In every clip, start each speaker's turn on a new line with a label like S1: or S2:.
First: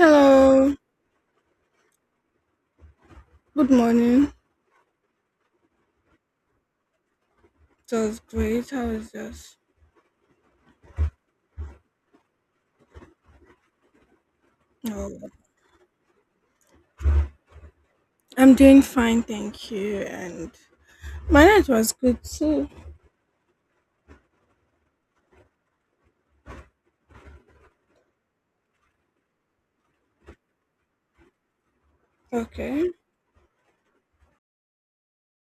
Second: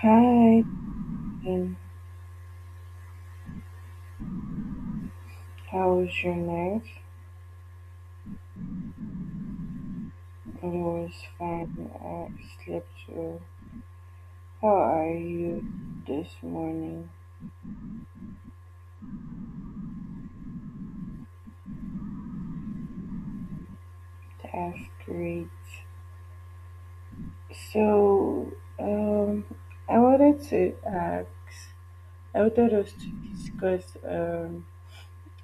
S1: Hi, um,
S2: good morning.
S1: how was your night?
S2: It was great. How is yours?
S1: It was fine. I slept well. How are
S2: Oh,
S1: you this morning?
S2: I'm doing fine, thank you. And my night was good too.
S1: That's great. So, um, I wanted to ask, I wanted
S2: Okay.
S1: us to discuss, um,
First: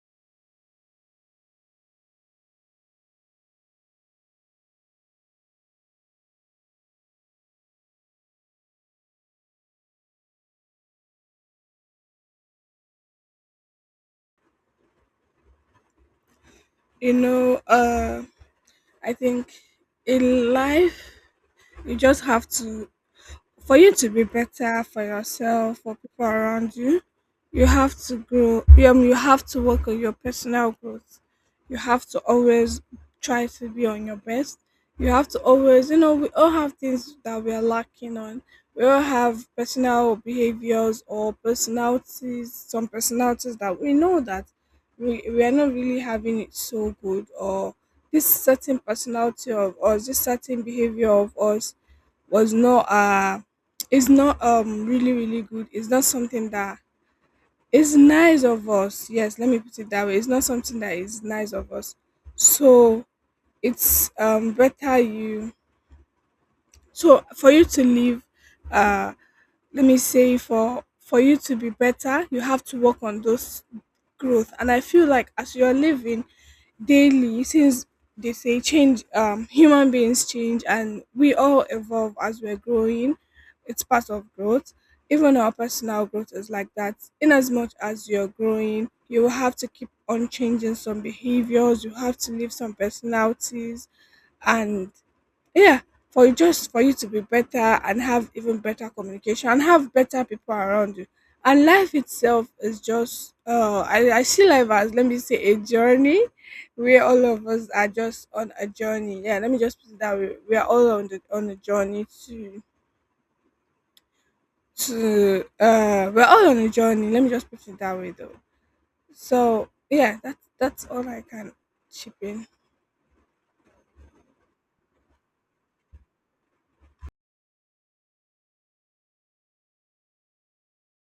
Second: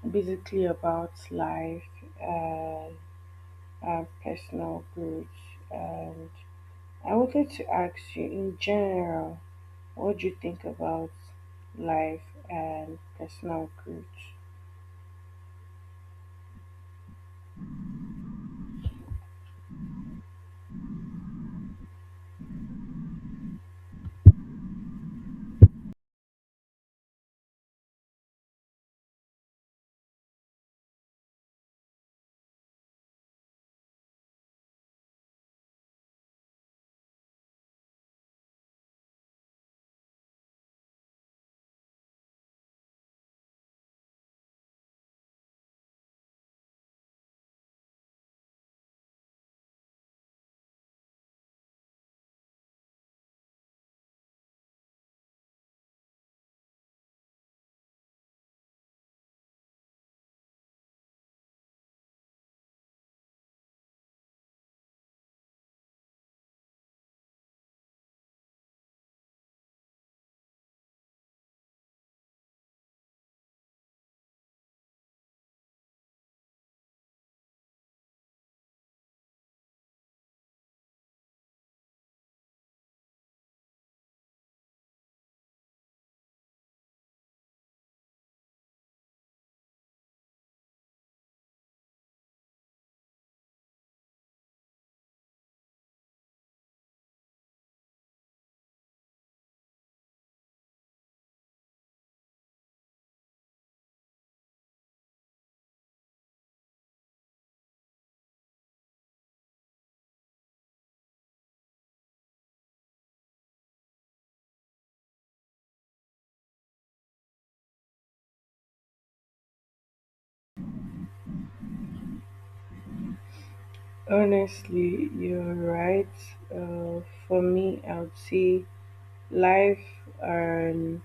S1: basically about life, uh, and personal growth. And I wanted to ask you in general, what do you think about life and personal growth?
S2: You know, I think in life, you just have to for you to be better for yourself, for people around you, you have to grow. You have to work on your personal growth. You have to always try to be on your best. You have to always, we all have things that we are lacking on. We all have personal behaviors or personalities, some personalities that we know that we are not really having it so good, or this certain personality of us, this certain behavior of us was not, it's not really really good. It's not something that is nice of us. Yes, let me put it that way. It's not something that is nice of us. So it's better you, so for you to live, uh let me say, for you to be better, you have to work on those growth. And I feel like as you're living daily, since they say change, human beings change, and we all evolve as we're growing. It's part of growth. Even our personal growth is like that. In as much as you're growing, you will have to keep on changing some behaviors, you have to leave some personalities, and yeah, for you, just for you to be better and have even better communication and have better people around you. And life itself is just I see life as, let me say, a journey, where all of us are just on a journey. Yeah, let me just put it that way. We are all on the on a journey to we're all on a journey. Let me just put it that way though. So yeah, that's all I can chip in.
S1: Honestly, you're right. Uh, for me, I would say life and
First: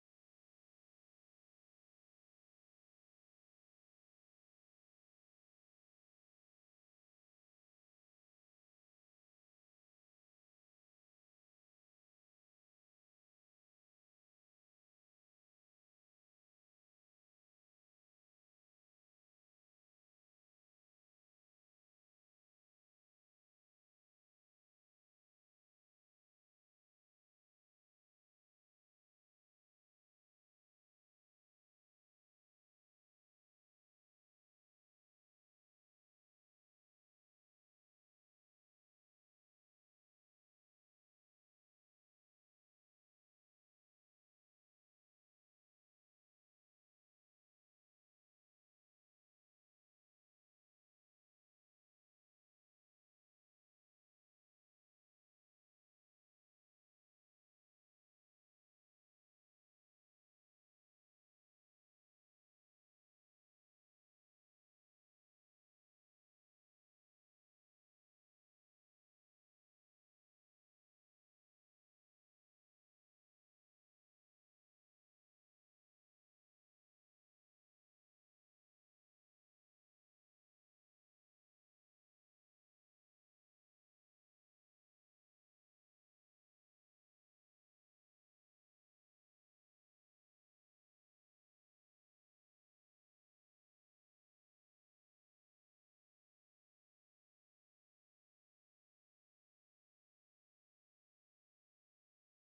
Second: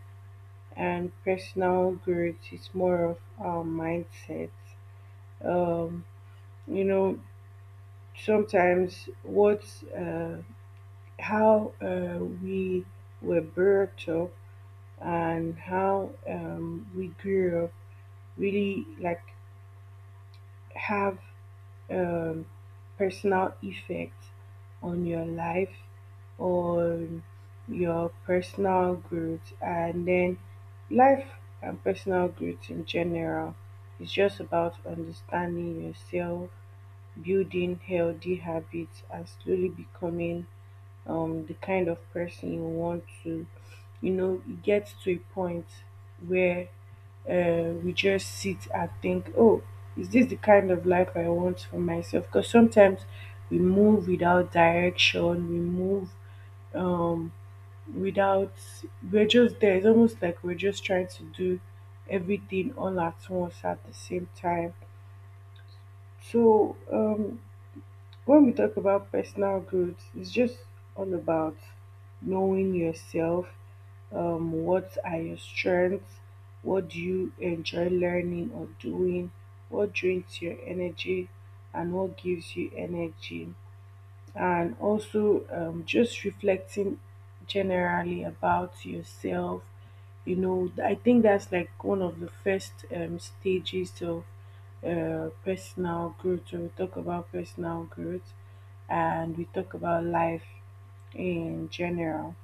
S1: personal growth is more of our mindset. Um, you know, sometimes what uh, how we were brought up and how we grew up really like have um, personal effect on your life, on your personal growth, and then life and personal growth in general, is just about understanding yourself, building healthy habits, and slowly becoming the kind of person you want to. You know, it gets to a point where we just sit and think, oh, is this the kind of life I want for myself? Because sometimes we move without direction, we move um, without, we're just there. It's almost like we're just trying to do everything all at once at the same time. So when we talk about personal growth, it's just all about knowing yourself. What are your strengths? What do you enjoy learning or doing? What drains your energy? And what gives you energy? And also just reflecting generally about yourself. I think that's like one of the first stages of personal growth. So we talk about personal growth and we talk about life in general.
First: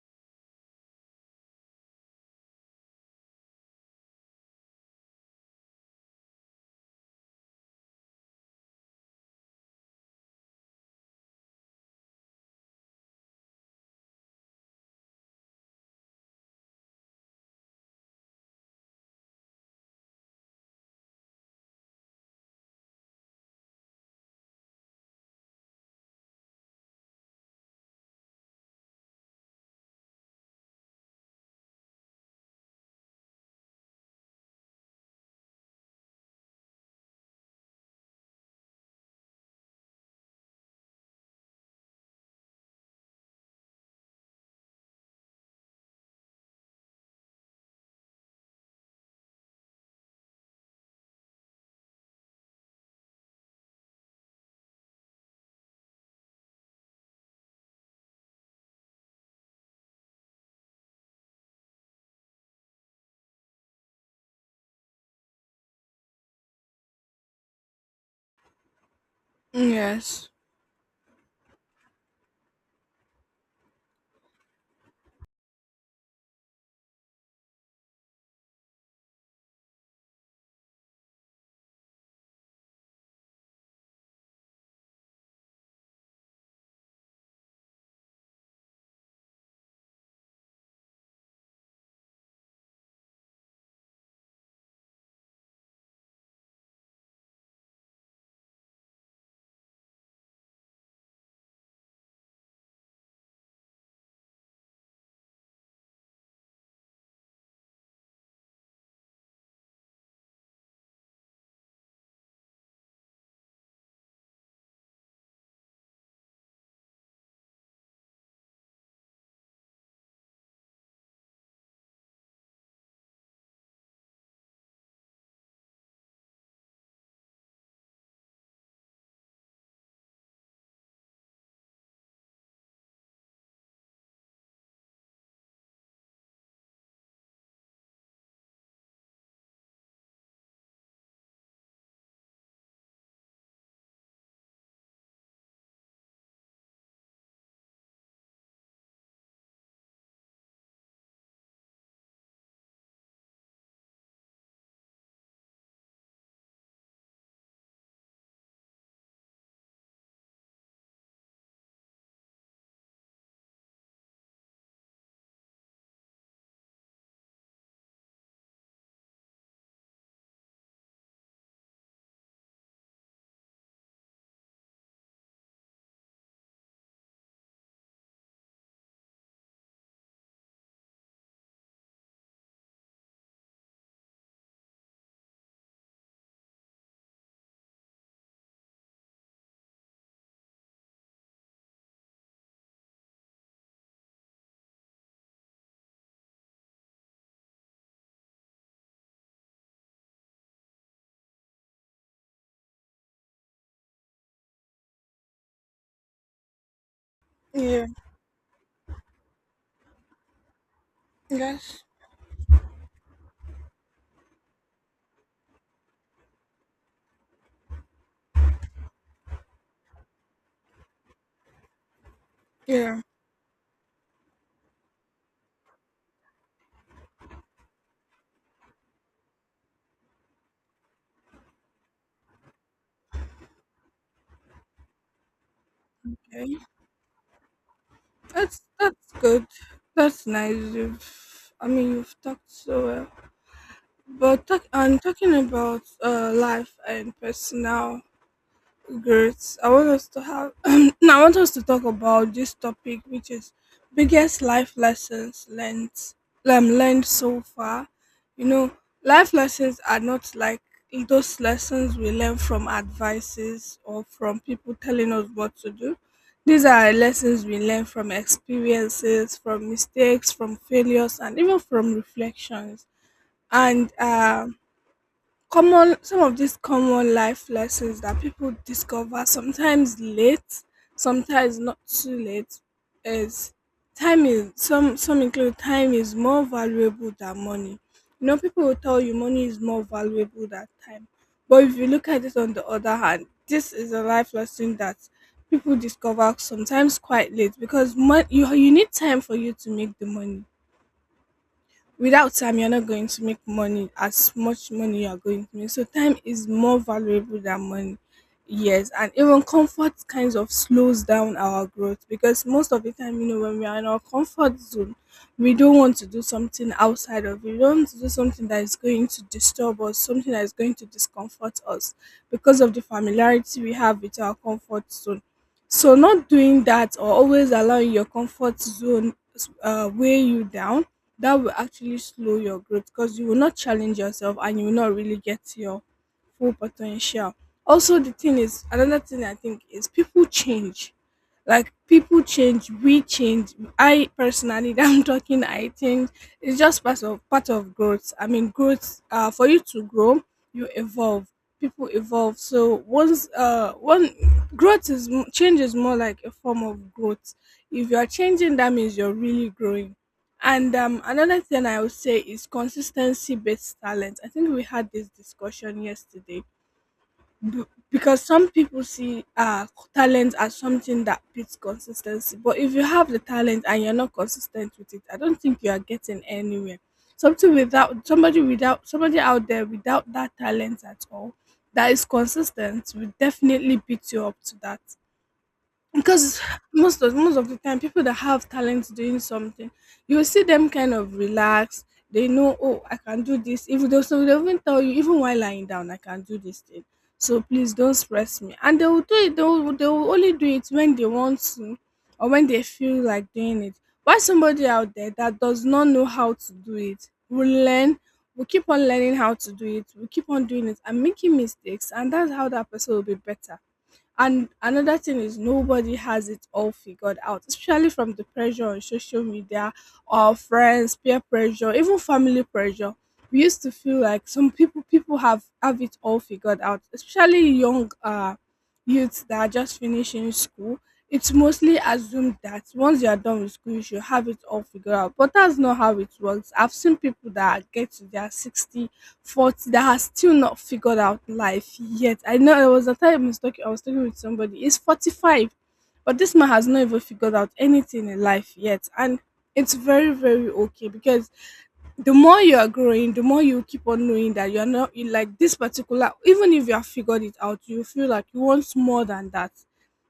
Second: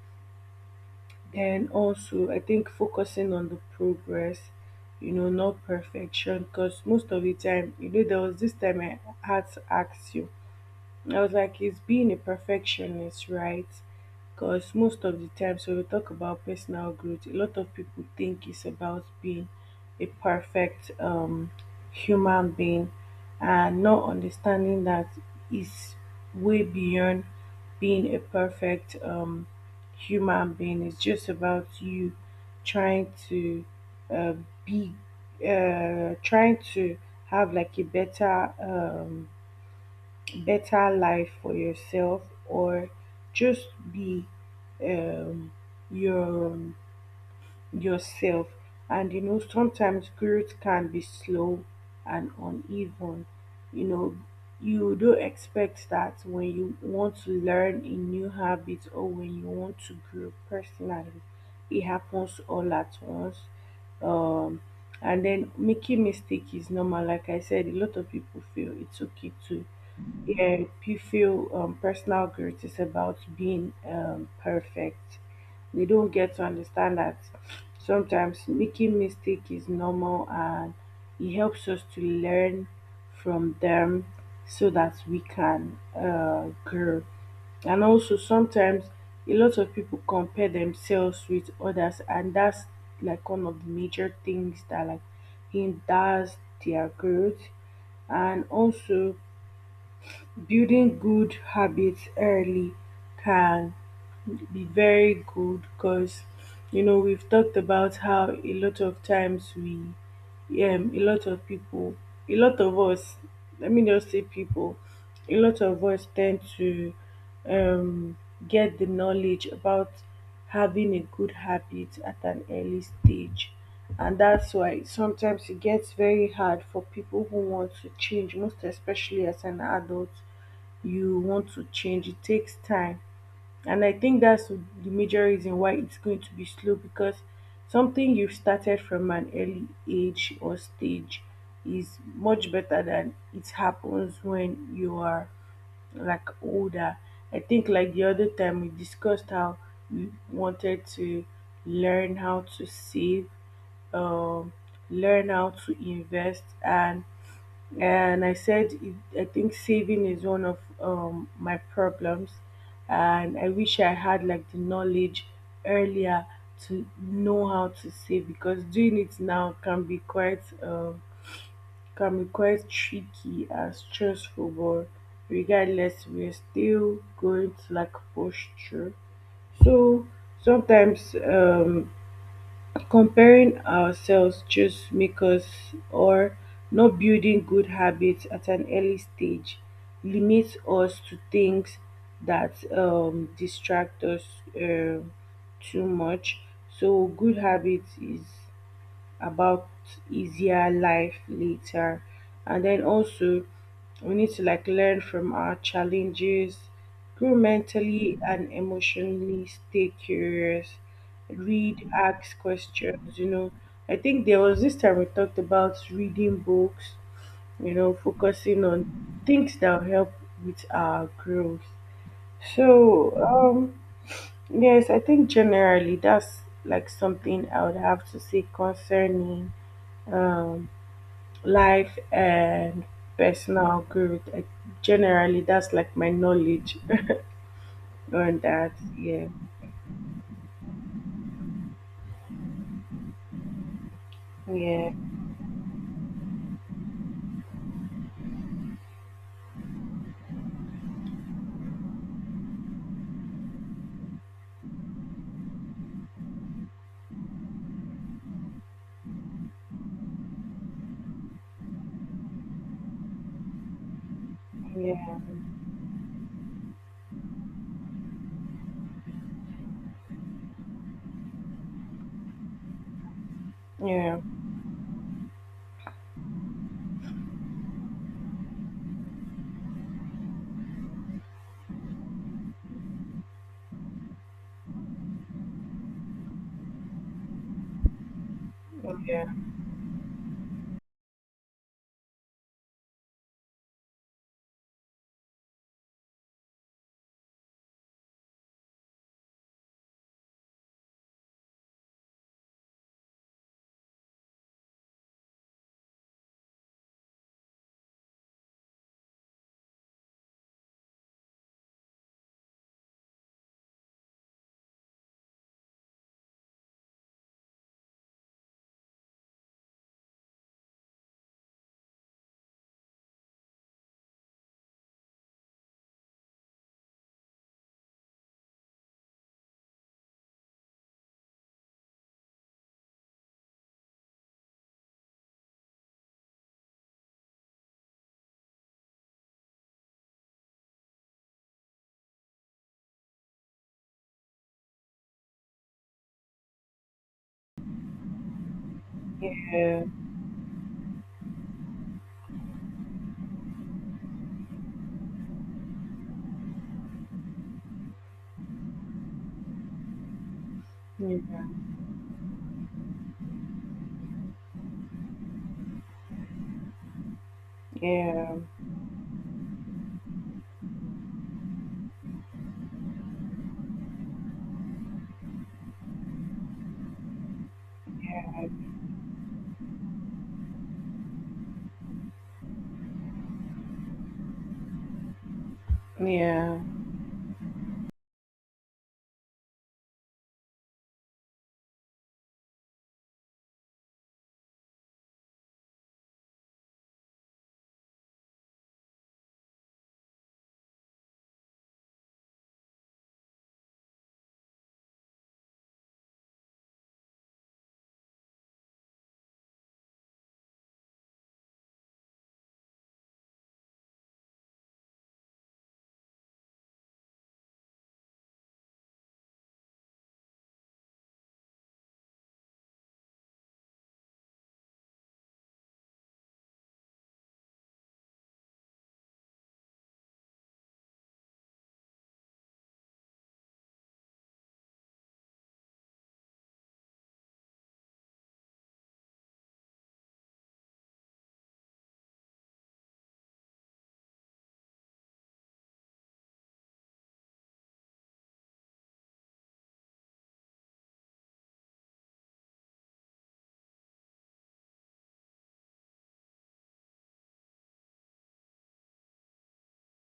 S1: Then also I think focusing on the progress, you know, not perfection, because most of the time, you know, there was this time I had to ask you, I was like, it's being a perfectionist, right? Because most of the times when we talk about personal growth, a lot of people think it's about being a perfect human being, and not understanding that it's way beyond being a perfect human being. It's just about you trying to uh, be, trying to have like a better. Better life for yourself, or just be um, your yourself. And you know sometimes growth can be slow and uneven. You know, you do expect that when you want to learn a new habit or when you want to grow personally, it happens all at once. um and then making mistake is normal. Like I said, a lot of people feel it's okay to,
S2: Yes.
S1: yeah, you feel personal growth is about being perfect. They don't get to understand that sometimes making mistake is normal and it helps us to learn from them so that we can grow. And also sometimes a lot of people compare themselves with others, and that's like one of the major things that like hinders their growth. And also, building good habits early can be very good, because you know we've talked about how a lot of times we a lot of people a lot of us let me just say people a lot of us tend to um get the knowledge about having a good habit at an early stage. And that's why sometimes it gets very hard for people who want to change, most especially as an adult. You want to change, it takes time. And I think that's the major reason why it's going to be slow, because something you've started from an early age or stage is much better than it happens when you are like older. I think like the other time we discussed how we wanted to learn how to save, um, learn how to invest, and I said I think saving is one of my problems, and I wish I had like the knowledge earlier to know how to save, because doing it now can be quite tricky and stressful. But regardless, we're still going to like push through. So sometimes comparing ourselves just makes us, or not building good habits at an early stage, limits us to things that distract us um too much. So good habits is about easier life later. And then also, we need to like learn from our challenges, grow
S2: Yeah.
S1: mentally and emotionally, stay curious,
S2: Yes.
S1: read, ask questions. You know, I think there was this time we talked about reading books, you know, focusing on things that will help with our growth.
S2: Yeah.
S1: So, um, yes, I think generally that's like something I would have to say concerning um, life and personal growth. Generally, that's like my knowledge on
S2: That's
S1: that.
S2: that's
S1: Yeah,
S2: good. That's nice. You've talked so well. But
S1: yeah,
S2: talking about life and personal. Great. I want us to have. I want us to talk about this topic, which is biggest life lessons learned. Learned so far. You know, life lessons are not like those lessons we learn from advices or from people telling
S1: yeah,
S2: us what to do. These are lessons we learn from experiences, from mistakes, from failures, and even from reflections.
S1: yeah,
S2: And
S1: yeah,
S2: common some of these common life lessons that people discover sometimes late, sometimes not too late, is time is some include time is more valuable than money. You know, people will tell you
S1: yeah,
S2: money is more valuable than time, but if you look at it on the other hand, this is a life lesson that people discover sometimes quite late, because you need time for you to make the money. Without time, you're not going to make money, as much money you're going to make. So time is more valuable than money. Yes, and even comfort kinds of slows down our growth, because most of the time, you know, when we are in our comfort zone, we don't want to do something outside of it. We don't want to do something that is going to disturb us, something that is going to discomfort us, because of the familiarity we have with our comfort zone. So not doing that, or always allowing your comfort zone weigh you down, that will actually slow your growth, because you will not challenge yourself and you will not really get to your full potential. Also, the thing is, another thing I think is people change. Like, people change, we change. I personally, I'm talking, I change. It's just part of growth. I mean, growth. For you to
S1: yeah,
S2: grow, you evolve. People evolve. So once, one growth is change is more like a form of growth. If you are changing, that means you're really growing. And another
S1: yeah,
S2: thing I would say is consistency based talent. I think we had this discussion yesterday. B- because
S1: yeah,
S2: some people see talent as something that beats consistency, but if you have the talent and you're not consistent with it, I don't think you are getting anywhere. Something without somebody without somebody out there without that talent at all, that is consistent, will definitely beat you up to that,
S1: yeah,
S2: because
S1: yeah,
S2: most of the time, people that have talent doing something, you will see them kind of relaxed. They know, oh, I can do this, even though, so they even tell you, even while lying down, I can do this thing, so please don't stress me. And they will do it. They will only do it when they want to, or when they feel like doing it, why somebody out there that does not know how to do it will learn, will keep on learning how to do it, will keep on doing it and making mistakes, and that's how that person will be better. And another thing is, nobody has it all figured out, especially from the pressure on social media, or friends, peer pressure, even family pressure. We used to feel like some people have it all figured out, especially young youths that are just finishing school. It's mostly assumed that once you are done with school, you should have it all figured out. But that's not how it works. I've seen people that get to their 60 Fault that has still not figured out life yet. I know there was a time I was talking with somebody. He's 45, but this man has not even figured out anything in life yet. And it's very, very okay, because the more you are growing, the more you keep on knowing that you're not, you like this particular, even if you have figured it out, you feel like you want more than that.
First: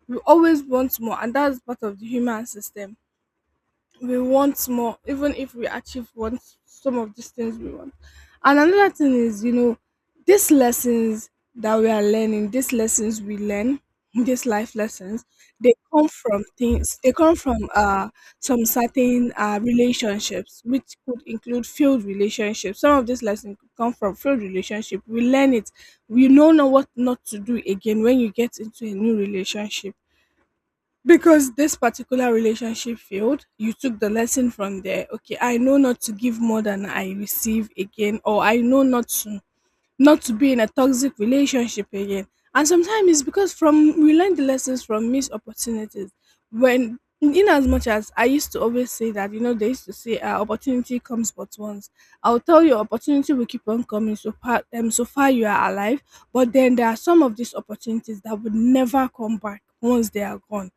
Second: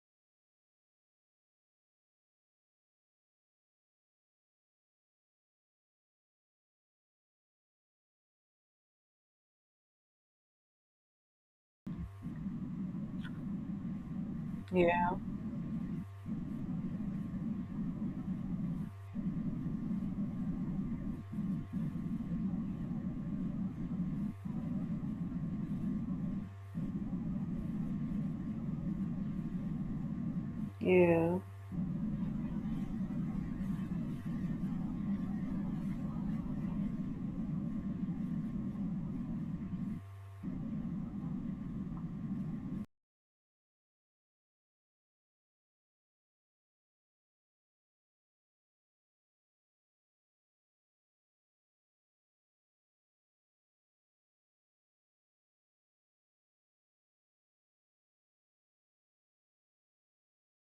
S2: You always want more, and that's part of the human system. We want more, even if we achieve what, some of these things we want. And another thing is, you know, these lessons that we are learning, these lessons we learn, these life lessons, they come from things, they come from some certain relationships, which could include failed relationships. Some of these lessons could come from failed relationship, we learn it. We know now what not to do again when you get into a new relationship,
S1: yeah,
S2: because this particular relationship failed, you took the lesson from there. Okay, I know not to give more than I receive again, or I know not to be in a toxic relationship again. And sometimes it's because from we learn the lessons from missed opportunities. When, in as much as I used to always say that, you know, they used to say, opportunity comes but once. I'll tell you, opportunity will keep on coming so far, you are alive. But then there are some of these opportunities that would never come back once they are gone.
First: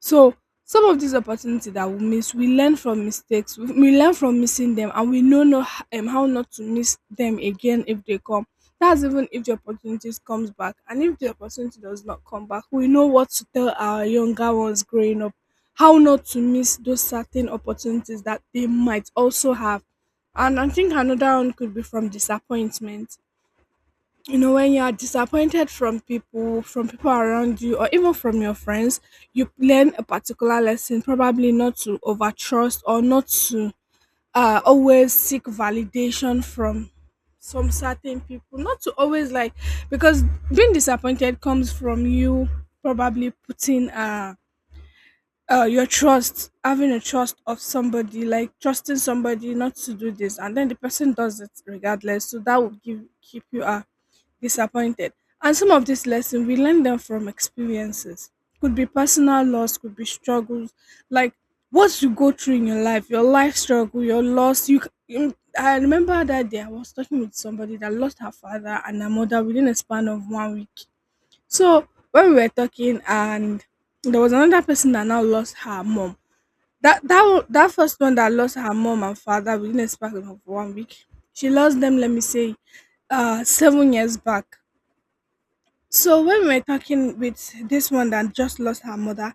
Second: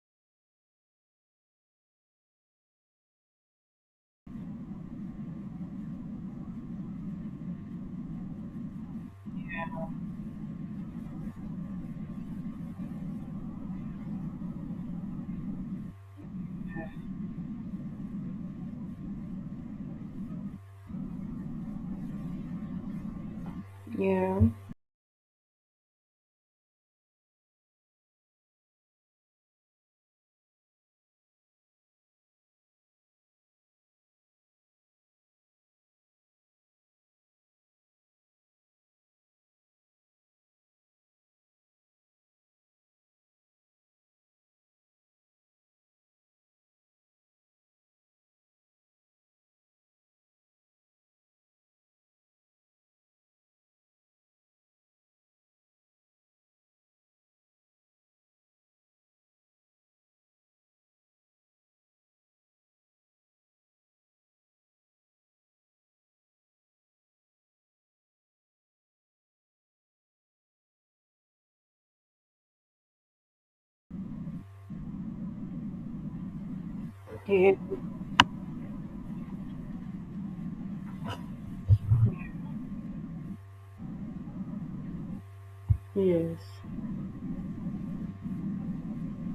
S2: So some of these opportunities that we miss, we learn from mistakes. We learn from missing them, and we know not, how not to miss them again if they come. That's even if the opportunities comes back. And if the opportunity does not come back, we know what to tell our younger ones growing up, how not to miss those certain opportunities that they might also have. And I think another one could be from disappointment. You know, when you are disappointed from people around you, or even from your friends, you learn a particular lesson, probably not to overtrust, or not to always seek validation from some certain people, not to always like, because being disappointed comes from you probably putting your trust, having a trust of somebody, like trusting somebody not to do this, and then the person does it regardless, so that would give, keep you disappointed. And some of these lessons, we learn them from experiences. Could be personal loss, could be struggles, like what you go through in your life struggle, your loss. You, I remember that day I was talking with somebody that lost her father and her mother within a span of one week. So when we were talking, and there was another person that now lost her mom. That first one that lost her mom and father within a span of one week, she lost them. Let me say, 7 years back. So
S1: yes,
S2: when we were talking with this one that just lost her mother,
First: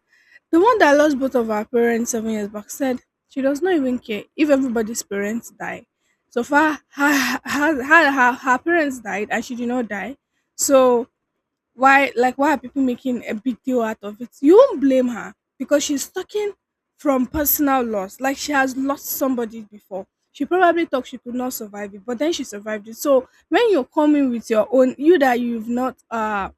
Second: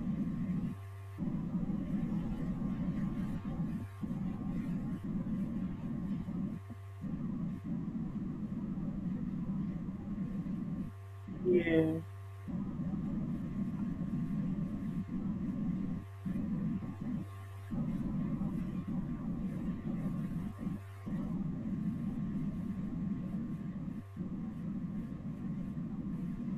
S2: the one that lost both of her parents 7 years back said she does not even care if everybody's parents die. So far, her parents died and she did not die. So,
S1: yeah,
S2: why, like, why are people making a big deal out of it? You won't blame her because she's talking from personal loss. Like, she has lost somebody before. She probably thought she could not survive it, but then she survived it. So when you're coming with your own, you that you've not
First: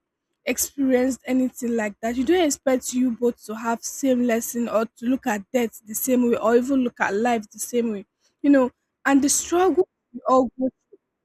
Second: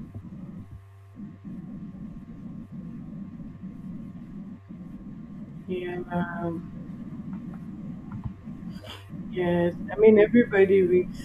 S2: experienced anything like that, you don't expect you both to have same lesson, or to look at death the
S1: yeah,
S2: same way, or even look at life the same way, you know. And the
S1: yes.
S2: struggle
S1: I mean,
S2: we all go.
S1: everybody reads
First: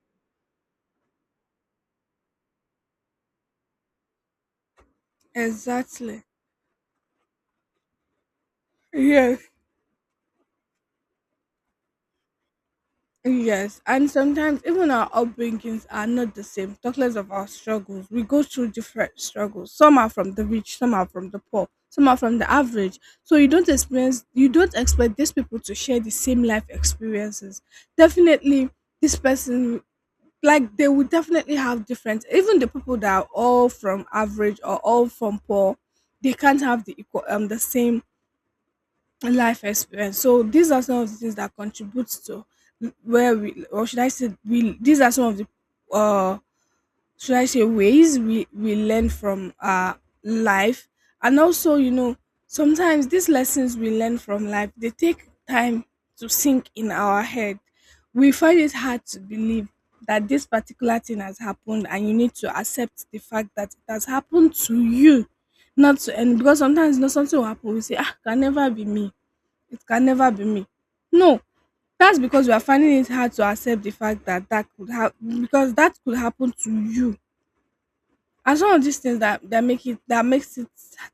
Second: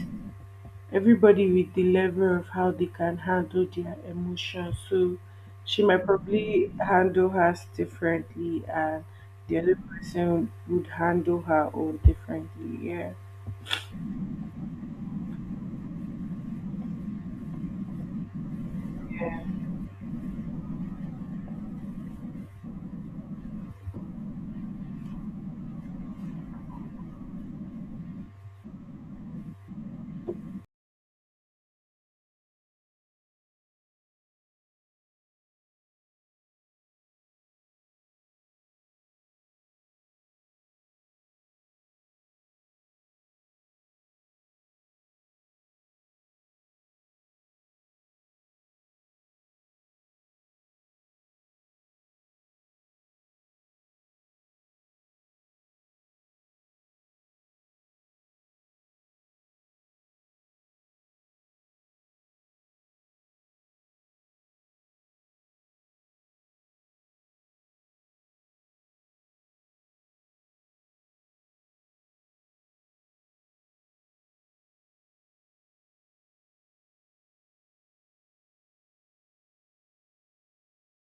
S1: everybody with the level of how they can handle their emotions. So she might
S2: Exactly.
S1: probably handle hers differently, and
S2: Yes.
S1: the other person would handle her own differently. Yeah,
S2: Yes, and sometimes even our upbringings are not the same. Talk less of our struggles. We go through different struggles. Some are from the rich, some are from the poor, some are from the average. So you don't experience, you don't expect these people to share the same life experiences. Definitely, this person, like, they will definitely have different. Even the people that are all from average or all from poor, they can't have the equal, the same life experience. So these are some of the things that contributes to where we, or should I say, we. These are some of the, uh, should I say, ways we learn from our life, and also, you know, sometimes these lessons we learn from life, they take time to sink in our head. We find it hard to believe that this particular thing has happened, and you need to accept the fact that it has happened to you. Not to, and because sometimes, you know, something will happen, we say, ah, can never be me, it can never be me. No, that's because we are finding it hard to accept the fact that that could have, because that could happen to you. And some of these things that make it, that makes it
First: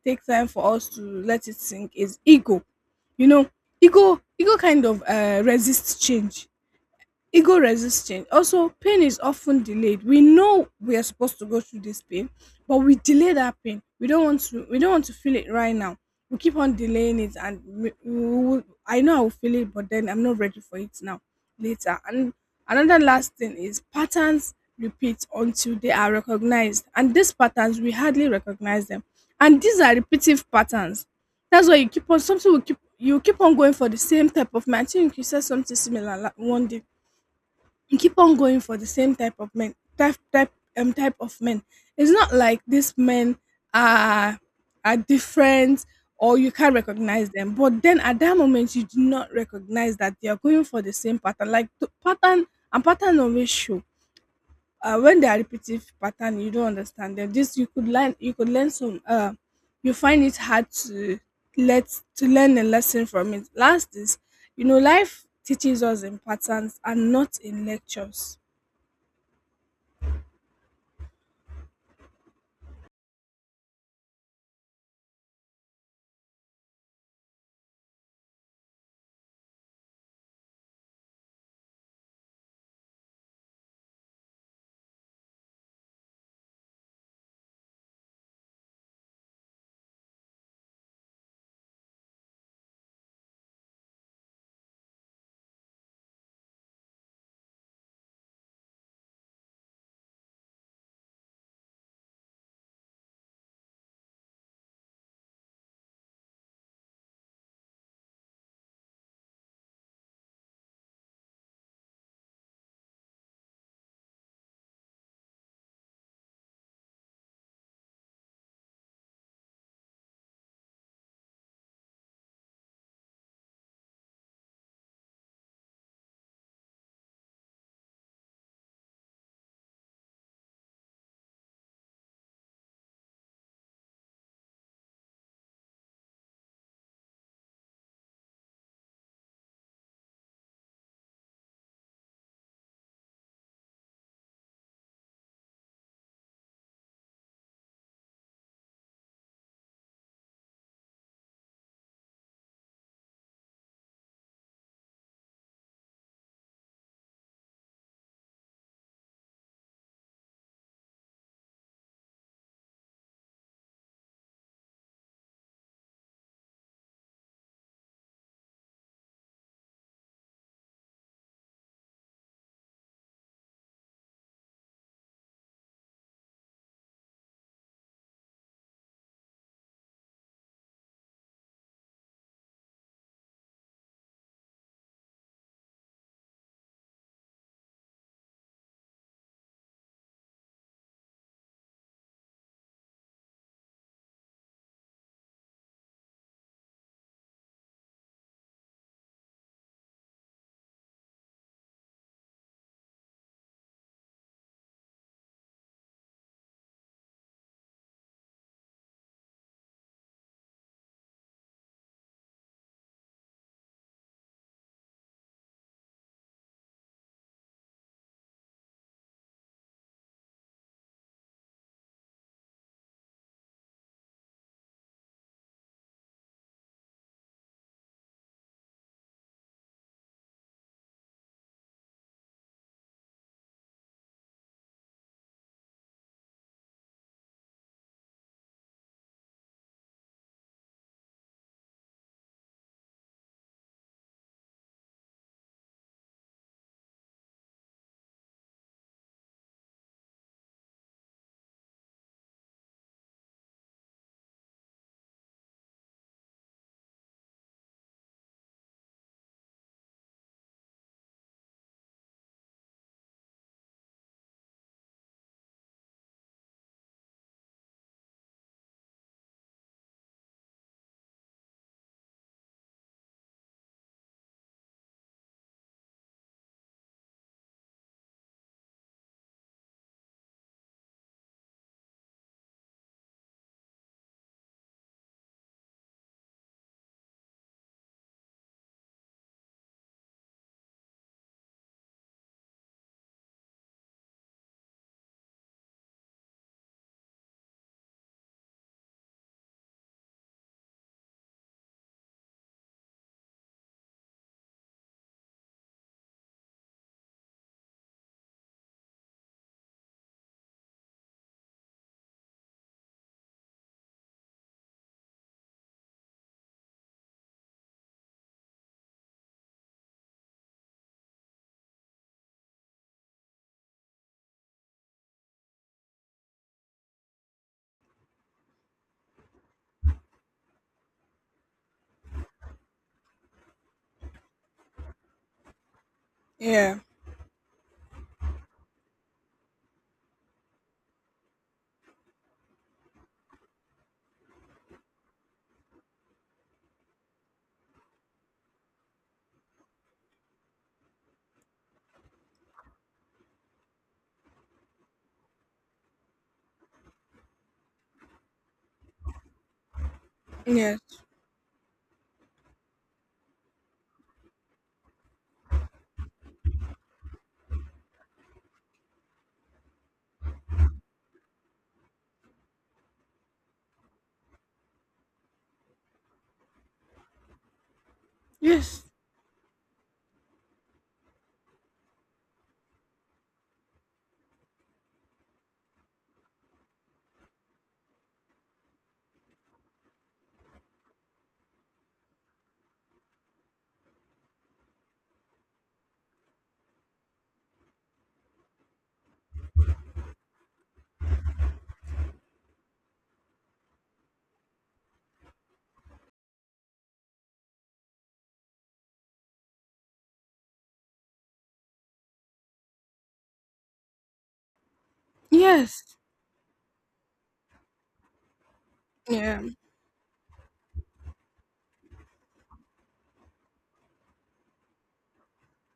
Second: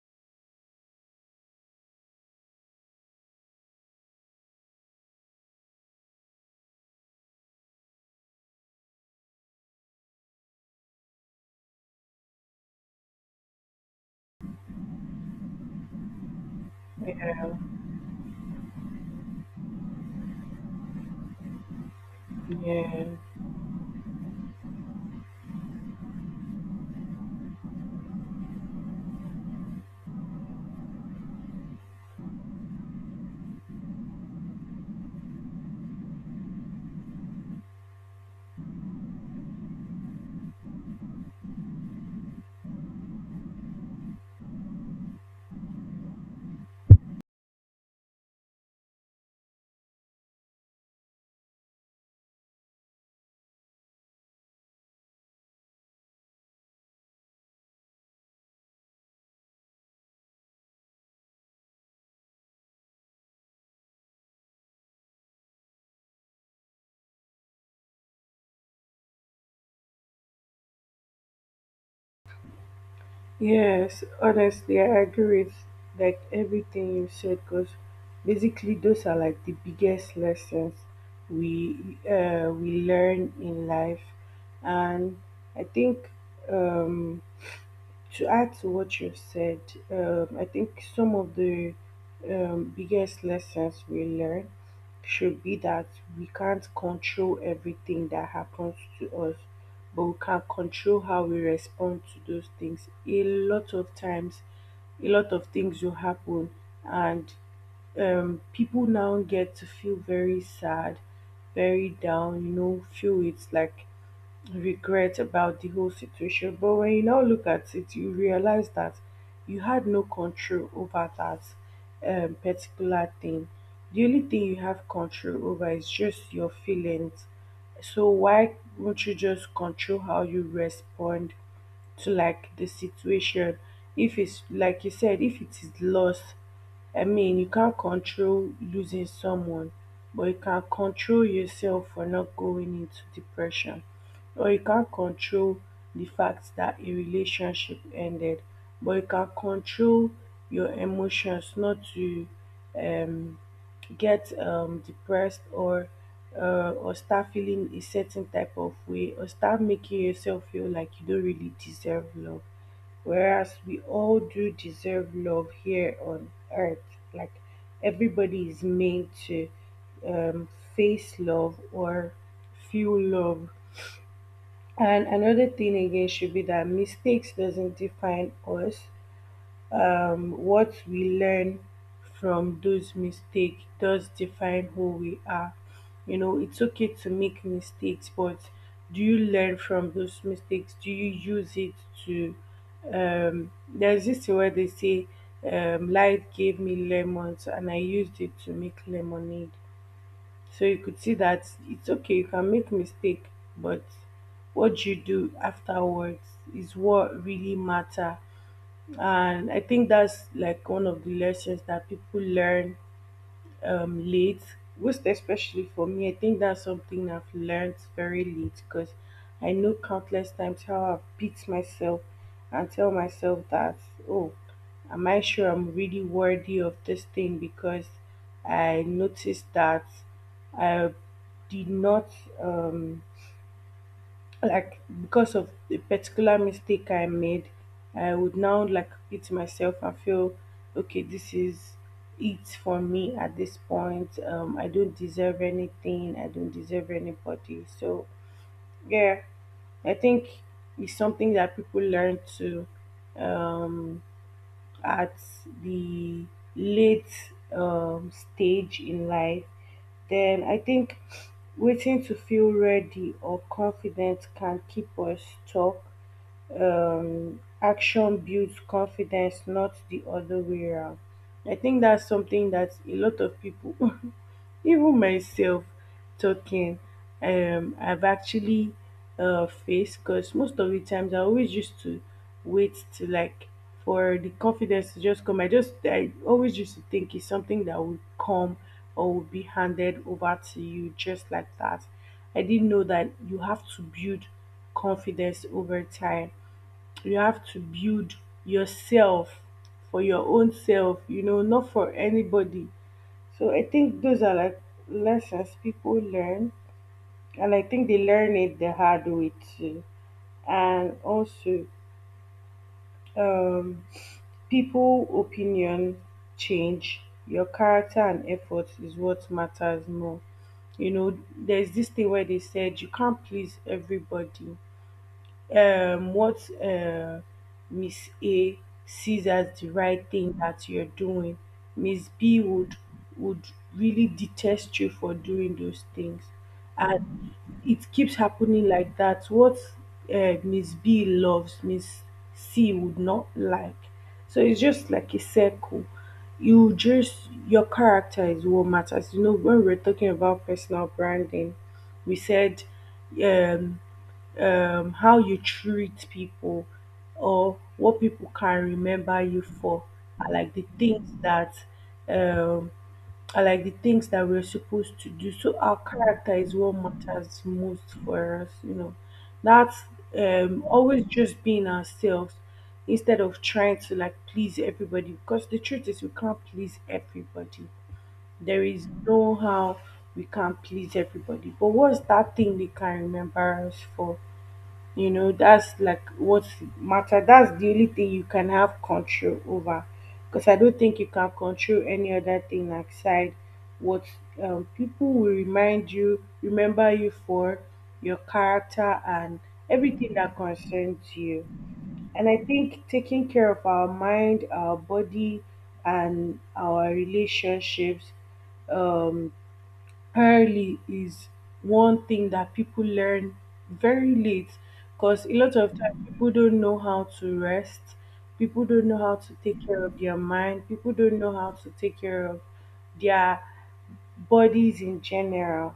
S2: take time for us to let it sink, is ego. You know, ego kind of resists change. Ego resisting also, pain is often delayed. We know we are supposed to go through this pain, but we delay that pain. We don't want to, we don't want to feel it right now. We keep on delaying it,
S1: yeah,
S2: and we will, I know I will feel it, but then I'm not ready for it now, later. And another
S1: yeah.
S2: last thing is, patterns repeat until they are recognized, and these patterns, we hardly recognize them, and these are repetitive patterns. That's why you keep on, something will keep, you keep on going for the same type of matching. You said something similar one day. You keep on going for the same type of men, type of men. It's not like these men are are different, or you can't recognize them, but then at that moment, you do not recognize that they are going for the same pattern, like the pattern. And pattern always show, when they are repetitive pattern, you don't understand them. This, you could learn, you could learn some, you find it hard to let, to learn a lesson from it. Last is, you know, life teaches us in patterns and not in lectures.
S1: Yes, honestly, I agree with like everything you said, because basically those are like the biggest lessons we we learn in life, and I think um, to add to what you've said, I think some of the biggest lessons we learn should be that we can't control everything that happens to us, but we can control how we respond to those things. A lot of times, a lot of things will happen, and people now get to feel very sad, very down, you know, feel it's like regret about the whole situation. But when you now look at it, you realize that you had no control over that particular thing. The only thing you have control over is just your feelings. So why won't you just control how you respond to like the situation? If it's like you said, if it is loss, I mean, you can't control losing someone, but you can control yourself for not going into depression. Or you can't control the fact that a relationship ended, but you can control your emotions not to um, get depressed, or start feeling a certain type of way, or start making yourself feel like you don't really deserve love. Whereas we all do deserve love here on earth. Like everybody is made to um, face love or feel love. And another thing again should be that mistakes doesn't define us. What we learn from those mistakes does define who we are. You know, it's okay to make mistakes, but do you learn from those mistakes? Do you use it to? There's this thing where they say, "Light gave me lemons, and I used it to make lemonade." So you could see that it's okay, you can make mistake, but what you do afterwards is what really matter. And I think that's like one of the lessons that people learn late, most especially for me. I think that's something I've learned very late, because I know countless times how I beat myself and tell myself that, oh, am I sure I'm really worthy of this thing? Because I noticed that I did not. Um, like because of the particular mistake I made, I would now like it myself and feel okay, this is it for me at this point. I don't deserve anything, I don't deserve anybody. So, yeah, I think it's something that people learn to um at the late stage in life. Then I think waiting to feel ready or confident can keep us stuck. Action builds confidence, not the other way around. I think that's something that a lot of people even myself talking I've actually faced, because most of the times I always used to wait to like for the confidence to just come. I always used to think it's something that would come or would be handed over to you just like that. I didn't know that you have to build confidence over time. You have to build yourself for your own self, you know, not for anybody. So I think those are like lessons people learn, and I think they learn it the hard way too. And also, um, people opinion change. Your character and effort is what matters more. You know, there's this thing where they said you can't please everybody. What uh, Miss A sees as the right thing that you're doing, Miss B would really detest you for doing those things,
S2: Yeah.
S1: and it keeps happening like that. What Miss B loves, Miss C would not like. So it's just like a circle. You just your character is what matters. You know when we're talking about personal branding, we said um, how you treat people or what people can remember you for are like the
S2: Yes.
S1: things that um, we're supposed to do. So our character is what matters most for us, you know. That's always just being ourselves instead of trying to like please everybody because the truth is we can't please everybody. There
S2: Yes.
S1: is no how we can please everybody. But what's that thing they can remember us for? You know that's like what matter, that's the only thing you can have control over because I don't think you can control any other thing outside. What people will remind you remember you for, your character and everything that concerns you. And I think taking care of our mind, our body, and our relationships um early is one thing that people learn very late because a lot of
S2: Yes.
S1: time people don't know how to rest, people don't know how to
S2: Yeah.
S1: take care of their mind, people don't know how to take care of their bodies in general.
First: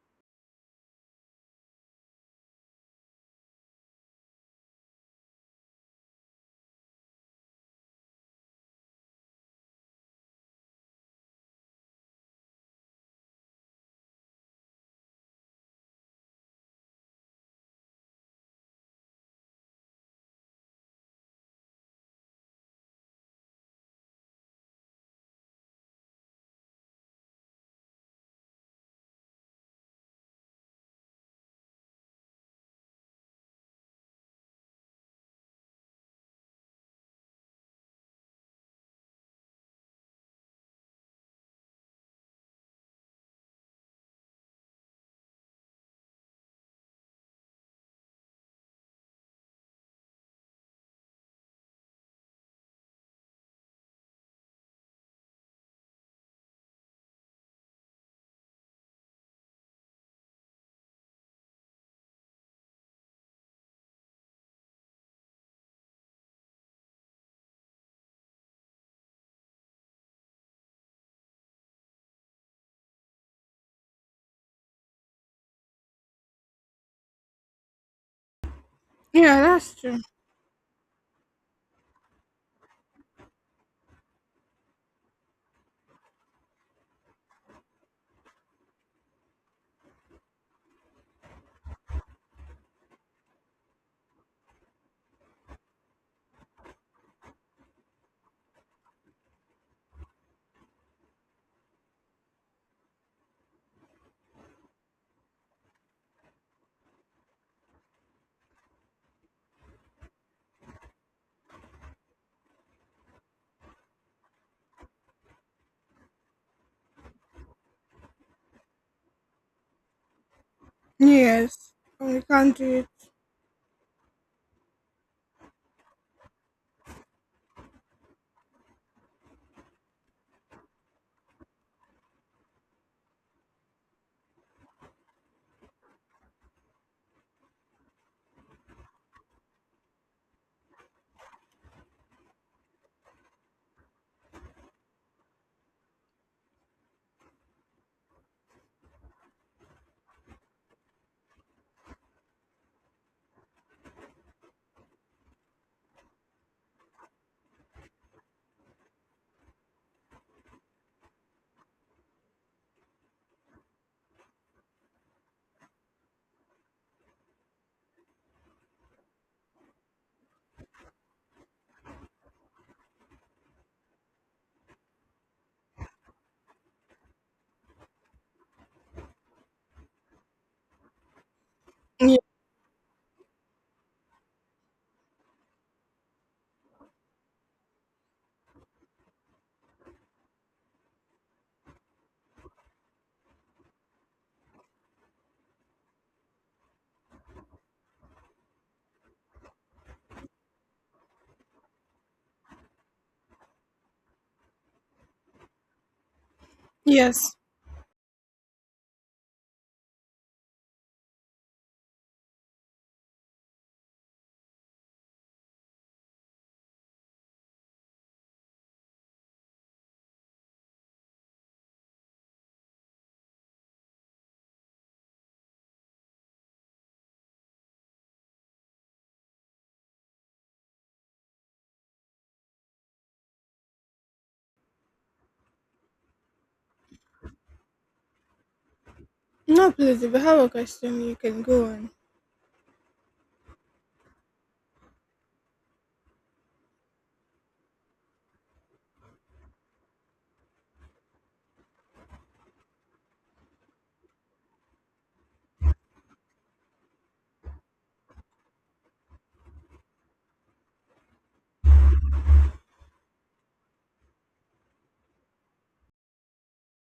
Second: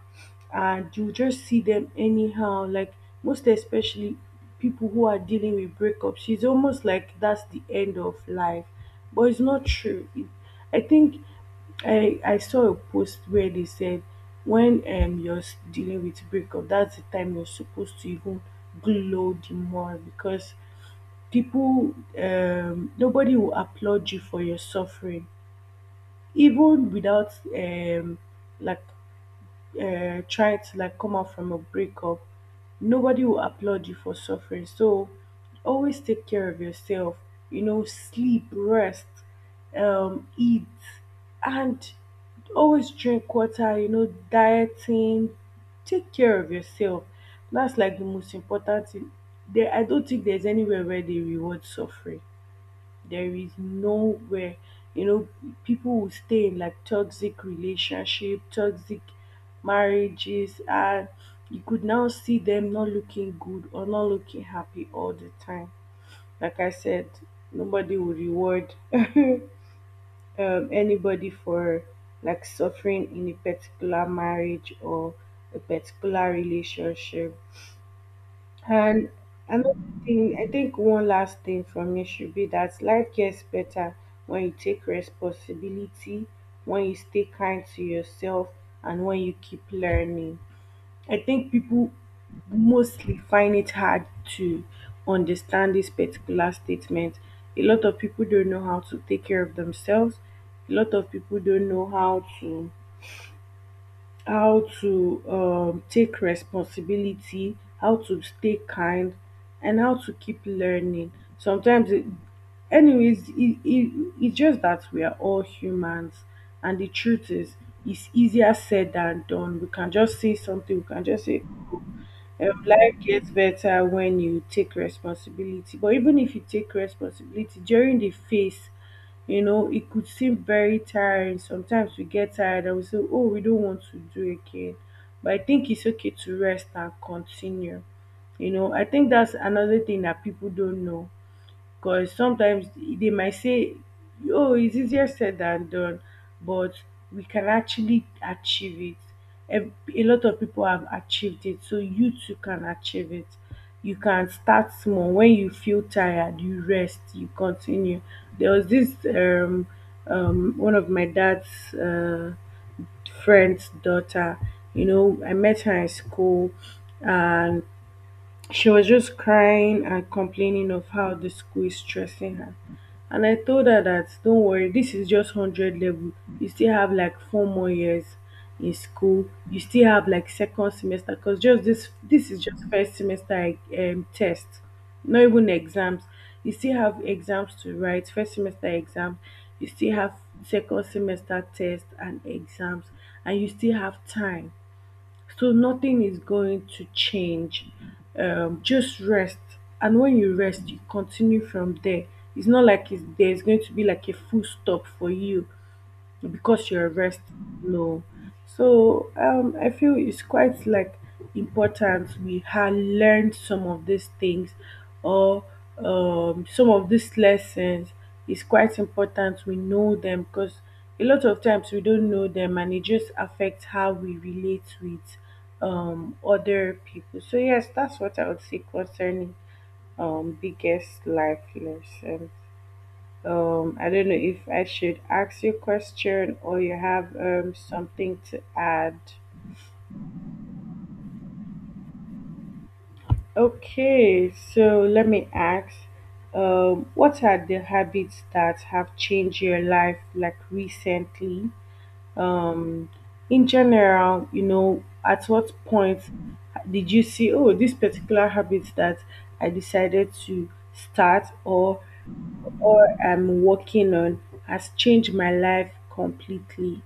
S1: And you just see them anyhow, like most especially people who are dealing with breakups, it's almost like that's the end of life. But it's not true. I think I saw a post where they said when you're dealing with breakup, that's the time you're supposed to even glow the more because people, nobody will applaud you for your suffering. Even without like try to like come out from a breakup, nobody will applaud you for suffering. So always take care of yourself. You know, sleep, rest, eat, and always drink water. You know, dieting. Take care of yourself. That's like the most important thing. I don't think there's anywhere where they reward suffering, there is nowhere, you know. People will stay in like toxic relationship, toxic marriages, and you could now see them not looking good or not looking happy all the time. Like I said, nobody will reward anybody for like suffering in a particular marriage or a particular relationship. And
S2: Yeah, that's
S1: another
S2: true.
S1: thing, I think one last thing from me should be that life gets better when you take responsibility, when you stay kind to yourself, and when you keep learning. I think people mostly find it hard to understand this particular statement. A lot of people don't know how to take care of themselves. A lot of people don't know how to take responsibility, how to stay kind, and how to keep learning. Sometimes, it, Anyways, it's just that we are all humans, and the truth is, it's easier said than done. We can just say something, we can just say,
S2: Yes.
S1: "Oh,
S2: We can't do
S1: life
S2: it.
S1: gets better when you take responsibility." But even if you take responsibility during the phase, you know, it could seem very tiring. Sometimes we get tired and we say, oh, we don't want to do again. But I think it's okay to rest and continue. You know, I think that's another thing that people don't know. Because sometimes they might say, oh, it's easier said than done, but we can actually achieve it. A lot of people have achieved it, so you too can achieve it. You can start small. When you feel tired, you rest, you continue. There was this one of my dad's uh, friend's daughter. You know, I met her in school, and she was just crying and complaining of how the school is stressing her. And I told her that don't worry, this is just 100 level. You still have like four more years in school. You still have like second semester because just
S2: Ye-
S1: this is just first semester test, not even exams. You still have exams to write, first semester exam. You still have second semester test and exams, and you still have time so nothing is going to change. Just rest. And when you rest, you continue from there. It's not like it's, There's going to be like a full stop for you because you're rest.
S2: Yes.
S1: No. So I feel it's quite like important we had learned some of these things, or some of these lessons. It's quite important we know them because a lot of times we don't know them and it just affects how we relate with other people. So yes, that's what I would say concerning biggest life lesson. I don't know if I should ask you a question or you have something to add.
S2: No, please, if you have a question, you can go on.
S1: Okay, so let me ask, what are the habits that have changed your life like recently? Um, in general, you know, at what point did you see, oh, this particular habit that I decided to start or I'm working on has changed my life completely?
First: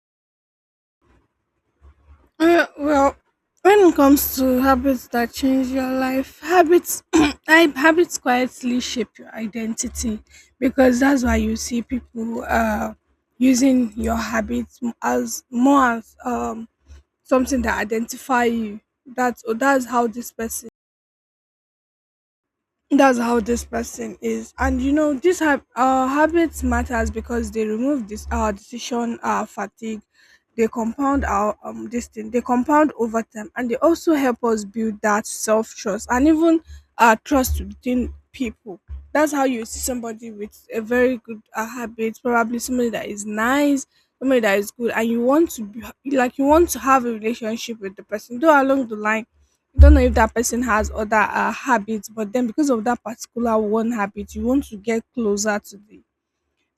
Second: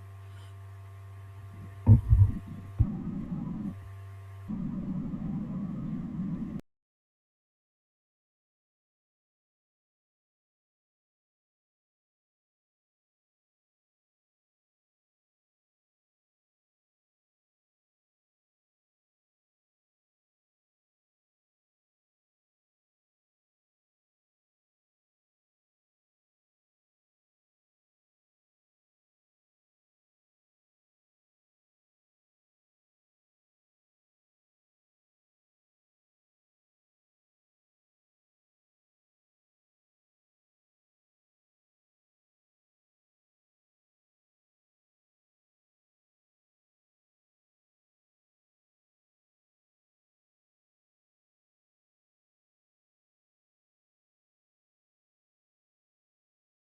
S2: Uh, well, when it comes to habits that change your life, habits, I, habits quietly shape your identity, because that's why you see people using your habits as more as something that identify you. That's, oh, that's how this person, that's how this person is. And you know, this our habits matters, because they remove this, our decision, our fatigue. They compound our, this thing they compound over time, and they also help us build that self-trust and even our trust within people. That's how you see somebody with a very good habit, probably somebody that is nice, somebody that is good, and you want to be like, you want to have a relationship with the person, though along the line, don't know if that person has other habits, but then because of that particular one habit, you want to get closer to the,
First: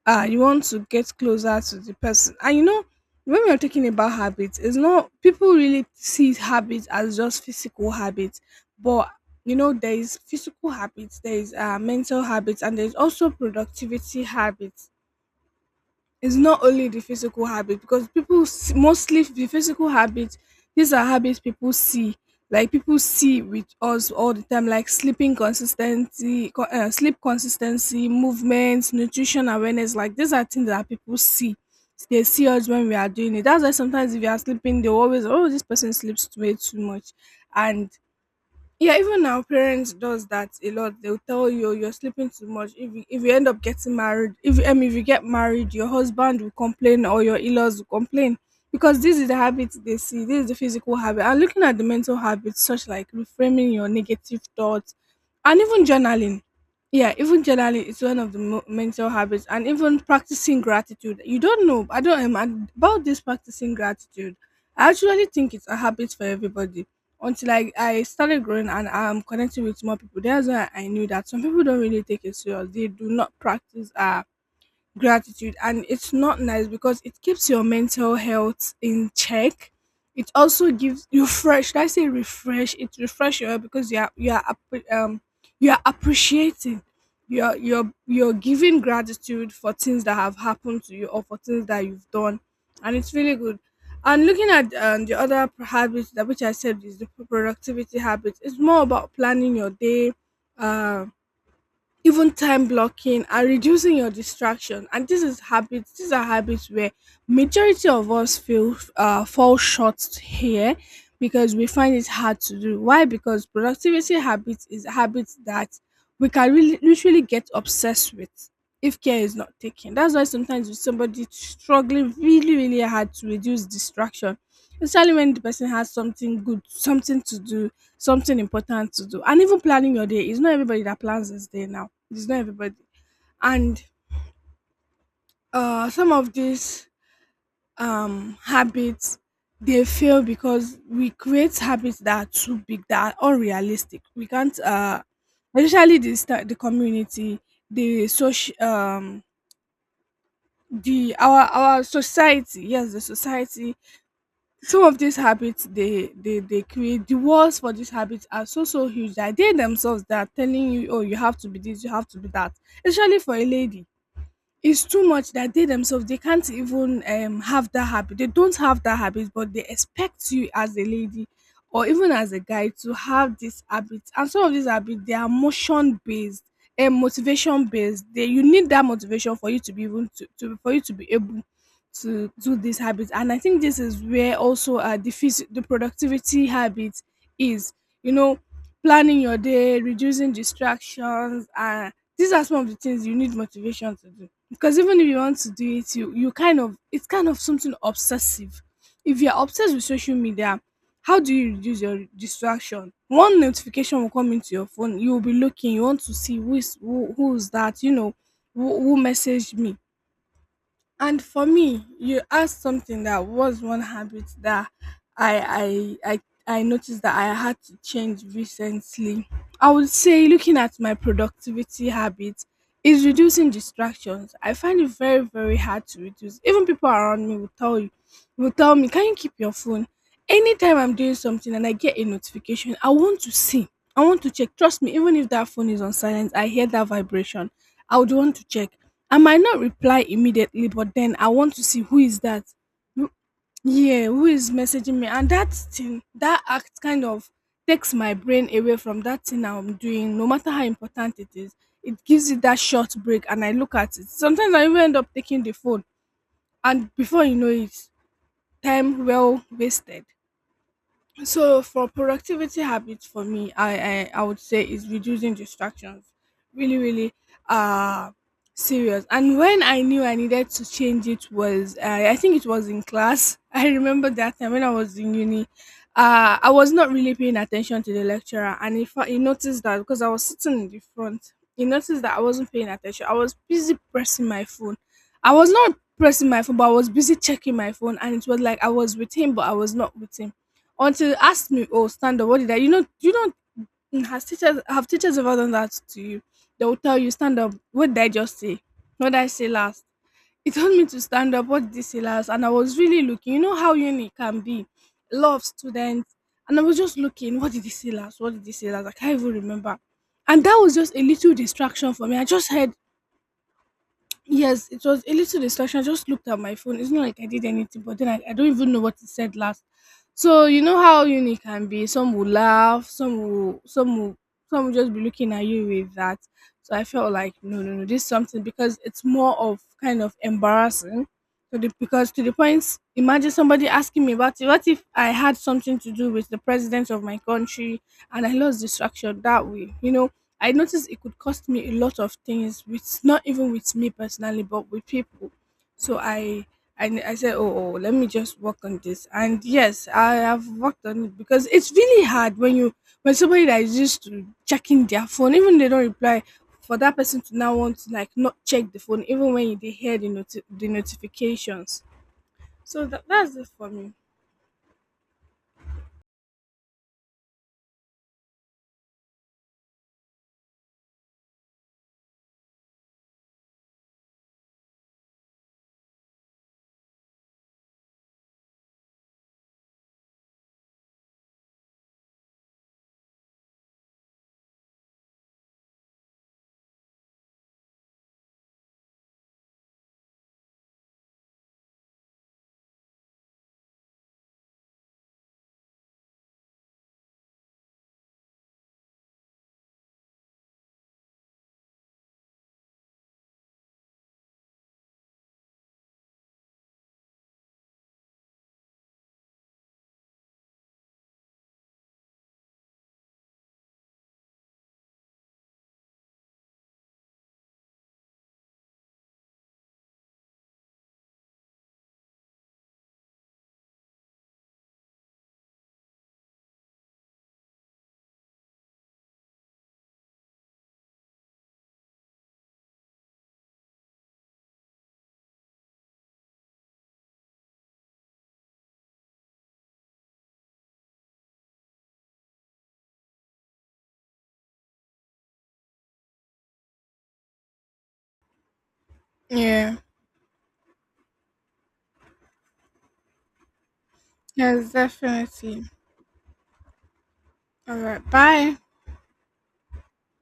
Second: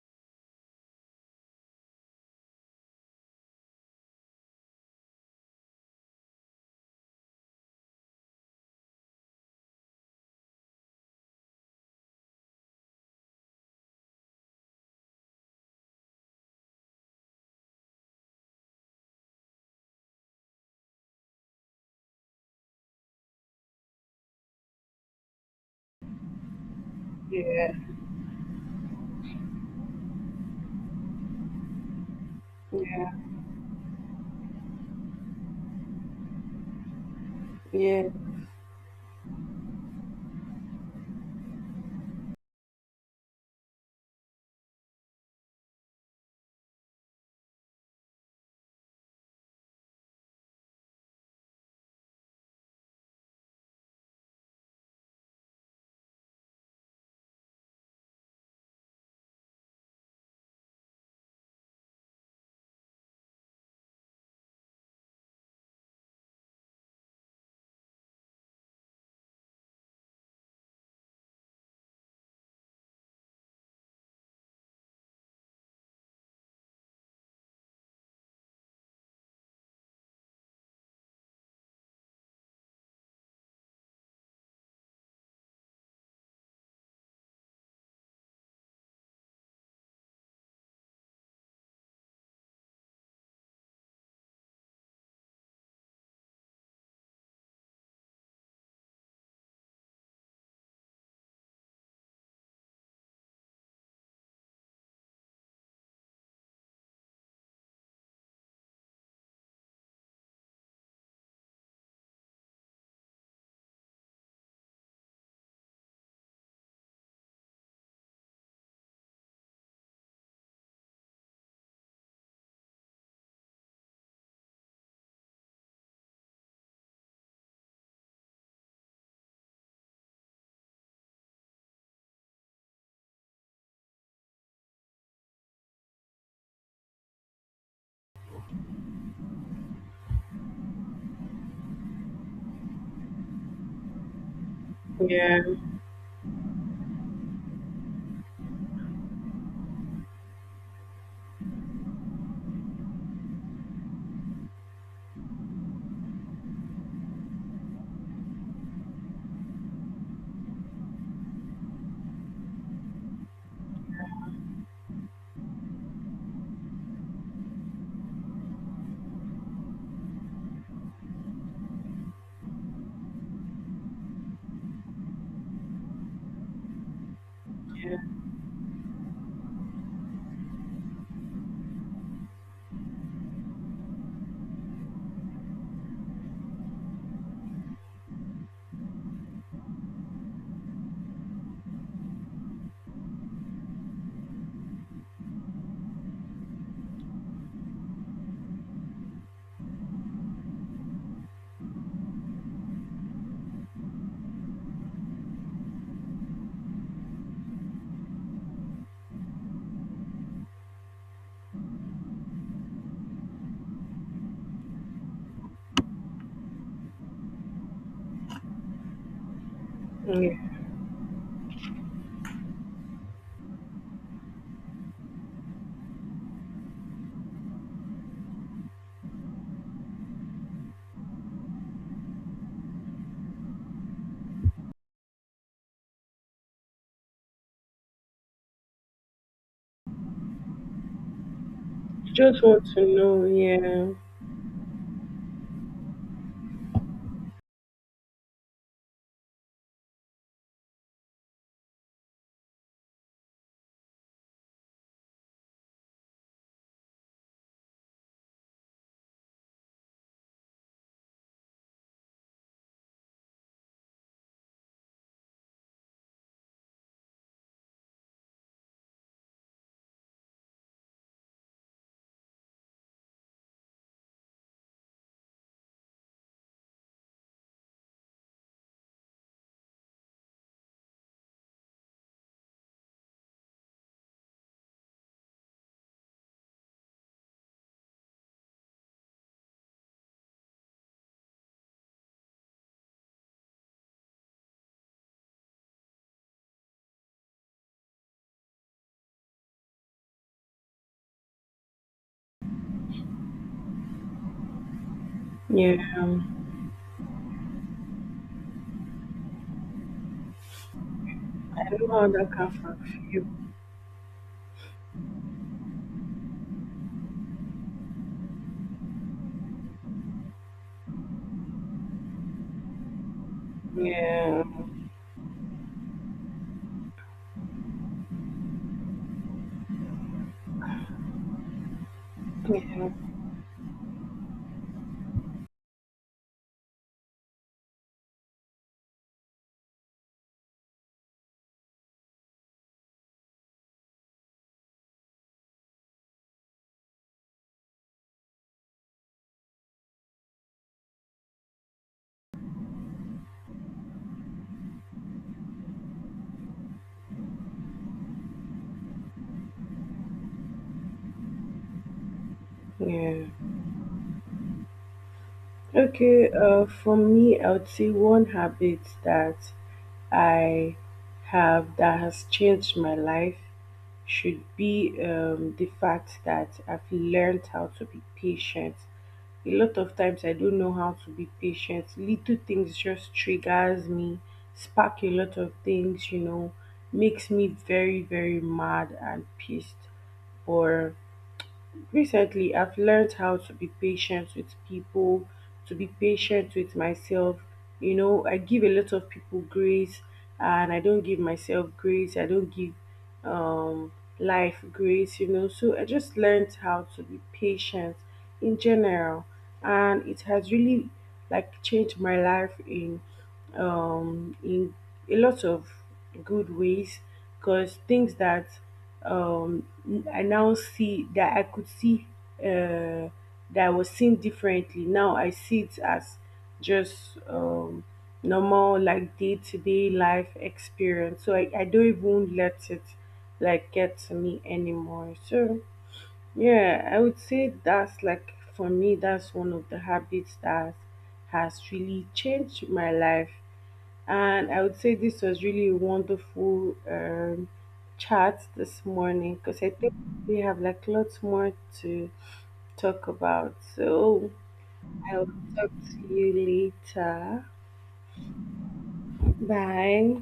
S2: you want to get closer to the person. And you know, when we're talking about habits, it's not, people really see habits as just physical habits, but you know, there is physical habits, there is mental habits, and there's also productivity habits. It's not only the physical habit, because people mostly the physical habits, these are habits people see. Like, people see with us all the time, like sleeping consistency, sleep
S1: Yeah.
S2: consistency, movements, nutrition awareness. Like, these are things that people see. They see us when we are
S1: Yeah,
S2: doing it. That's why sometimes, if you are sleeping, they always, oh, this person sleeps way too much, and
S1: yeah,
S2: yeah, even now, parents does that a lot. They'll tell you, "Oh, you're sleeping too much. If you end up getting married, if I mean, if you get married, your husband will complain, or your in-laws will complain, because this is the habit they see. This is the physical habit." And looking at the mental habits, such like reframing your negative thoughts, and even journaling. Yeah, even journaling is one of the mental habits, and even practicing gratitude. You don't know. I don't, about this practicing gratitude, I actually think it's a habit for everybody, until I started growing and I'm connecting with more people. That's why I knew that some people don't really take it serious. They do not practice gratitude, and it's not nice, because it keeps your mental health in check. It also gives you fresh, should I say, refresh, it refresh your health, because you are, you are you are appreciating. You're, you're giving gratitude for things that have happened to you, or for things that you've done, and it's really good. And looking at the other habits, that which I said is the productivity habits, it's more about planning your day, um even time blocking and reducing your distraction. And this is habits, these are habits where majority of us feel, fall short here, because we find it hard to do. Why? Because productivity habits is habits that we can really literally get obsessed with, if care is not taken. That's why sometimes with somebody struggling really, really hard to reduce distraction, especially when the person has something good, something to do, something important to do. And even planning your day, it's not everybody that plans his day now, it's not everybody. And some of these habits, they fail because we create habits that are too big, that are unrealistic. We can't,
S1: yeah.
S2: especially the the community, the social, the our society, yes, the society, some of these habits, they create the walls for these habits are so, so huge, that they themselves, they are telling you, oh, you have to be this, you have to be that, especially for a lady. It's too much, that they themselves, they can't even have that habit. They don't have that habit, but they expect you, as a lady, or even as a guy, to have this habit. And some of these habits, they are motion based and motivation
S1: Yeah.
S2: based they, you need that motivation for you to be, even to for you to be able to do this habit. And I think this is where also, the the productivity habit is, you know, planning your day, reducing distractions, and these are some of the things you need motivation to do, because even if you want to do it, you kind of, it's kind of something obsessive. If you're obsessed with social media, how do you reduce your distraction? One notification will come into your phone, you will be looking. You want to see who is that? You know, who messaged me? And for me, you asked something that was one habit that I I I I noticed that I had to change recently. I would say, looking
S1: Yeah.
S2: at my productivity habits, is reducing distractions. I find it very, very hard to reduce. Even people around me will tell you, will tell me, can you keep your phone? Anytime I'm doing something and I get a notification, I want to see, I want to check. Trust me, even if that phone is on silent, I hear that vibration. I would want to check. I might not reply immediately, but then I want to see who is
S1: Just
S2: that.
S1: want to
S2: Who-
S1: know, yeah.
S2: Yeah, who is messaging me? And that thing, that act kind of takes my brain away from that thing I'm doing, no matter how important it is. It gives it that short break, and I look at it. Sometimes I even end up taking the phone, and before you know it, time well wasted. So for productivity habits, for me, I would say is reducing distractions. Really, really, uh serious. And when I knew I needed to change, it was, I think it was in class. I remember that time when I was in uni. I was not really paying attention to the lecturer, and if he noticed that, because I was sitting in the front, he noticed that I wasn't paying attention. I was busy pressing my phone. I was not pressing my phone, but I was busy checking my phone, and it was like I was with him, but I was not with him, until you asked me, "Oh, stand up. What did I?" You know, you don't, mm, has teachers have teachers ever done that to you? They will tell you, "Stand up. What did I just say? What did I say last?" He told me to stand up. What did he say last? And I was really looking. You know how uni can be, a lot of
S1: Yeah.
S2: students, and I was just looking. What did he say last? What did he say last? I can't even remember. And that was just a little
S1: I know
S2: distraction for
S1: how
S2: me. I
S1: that can
S2: just heard,
S1: affect you.
S2: yes, it was a little distraction. I just looked at my phone. It's not like I did anything, but then I don't even know what it said last. So you know how uni can be. Some will laugh,
S1: Yeah,
S2: some will just be looking at you with that. So I felt like, no, no, no, this is something, because it's more of kind of embarrassing. So because to the point,
S1: yeah,
S2: imagine somebody asking me about it. What if I had something to do with the president of my country, and I lost distraction that way? You know, I noticed it could cost me a lot of things, with not even with me personally, but with people. So I said, oh, oh, let me just work on this. And yes, I have worked on it, because it's really hard when you, when somebody that is used to checking their phone, even they don't reply, for that person to now want to, like, not check the phone, even when they hear the the notifications. So
S1: yeah.
S2: that,
S1: Yeah.
S2: that's it for me.
S1: Okay, uh, for me I would say one habit that I have that has changed my life should be the fact that I've learned how to be patient. A lot of times I don't know how to be patient. Little things just triggers me, spark a lot of things, you know, makes me very, very mad and pissed. Or Recently, I've learned how to be patient with people, to be patient with myself. You know, I give a lot of people grace and I don't give myself grace. I don't give um, life grace, you know. So I just learned how to be patient in general. And it has really like changed my life in a lot of good ways because things that um I now see that uh I was seen differently. Now I see it as just normal, like day to day life experience. So I don't even let it like get to me anymore. So yeah, I would say that's like for me that's one of the habits that has really changed my life. And I would say this was really a wonderful chat this morning because I
S2: Yeah.
S1: think we have like lots more to talk about. So
S2: Yes,
S1: I'll
S2: definitely.
S1: talk to you later.
S2: All right. Bye.
S1: Bye.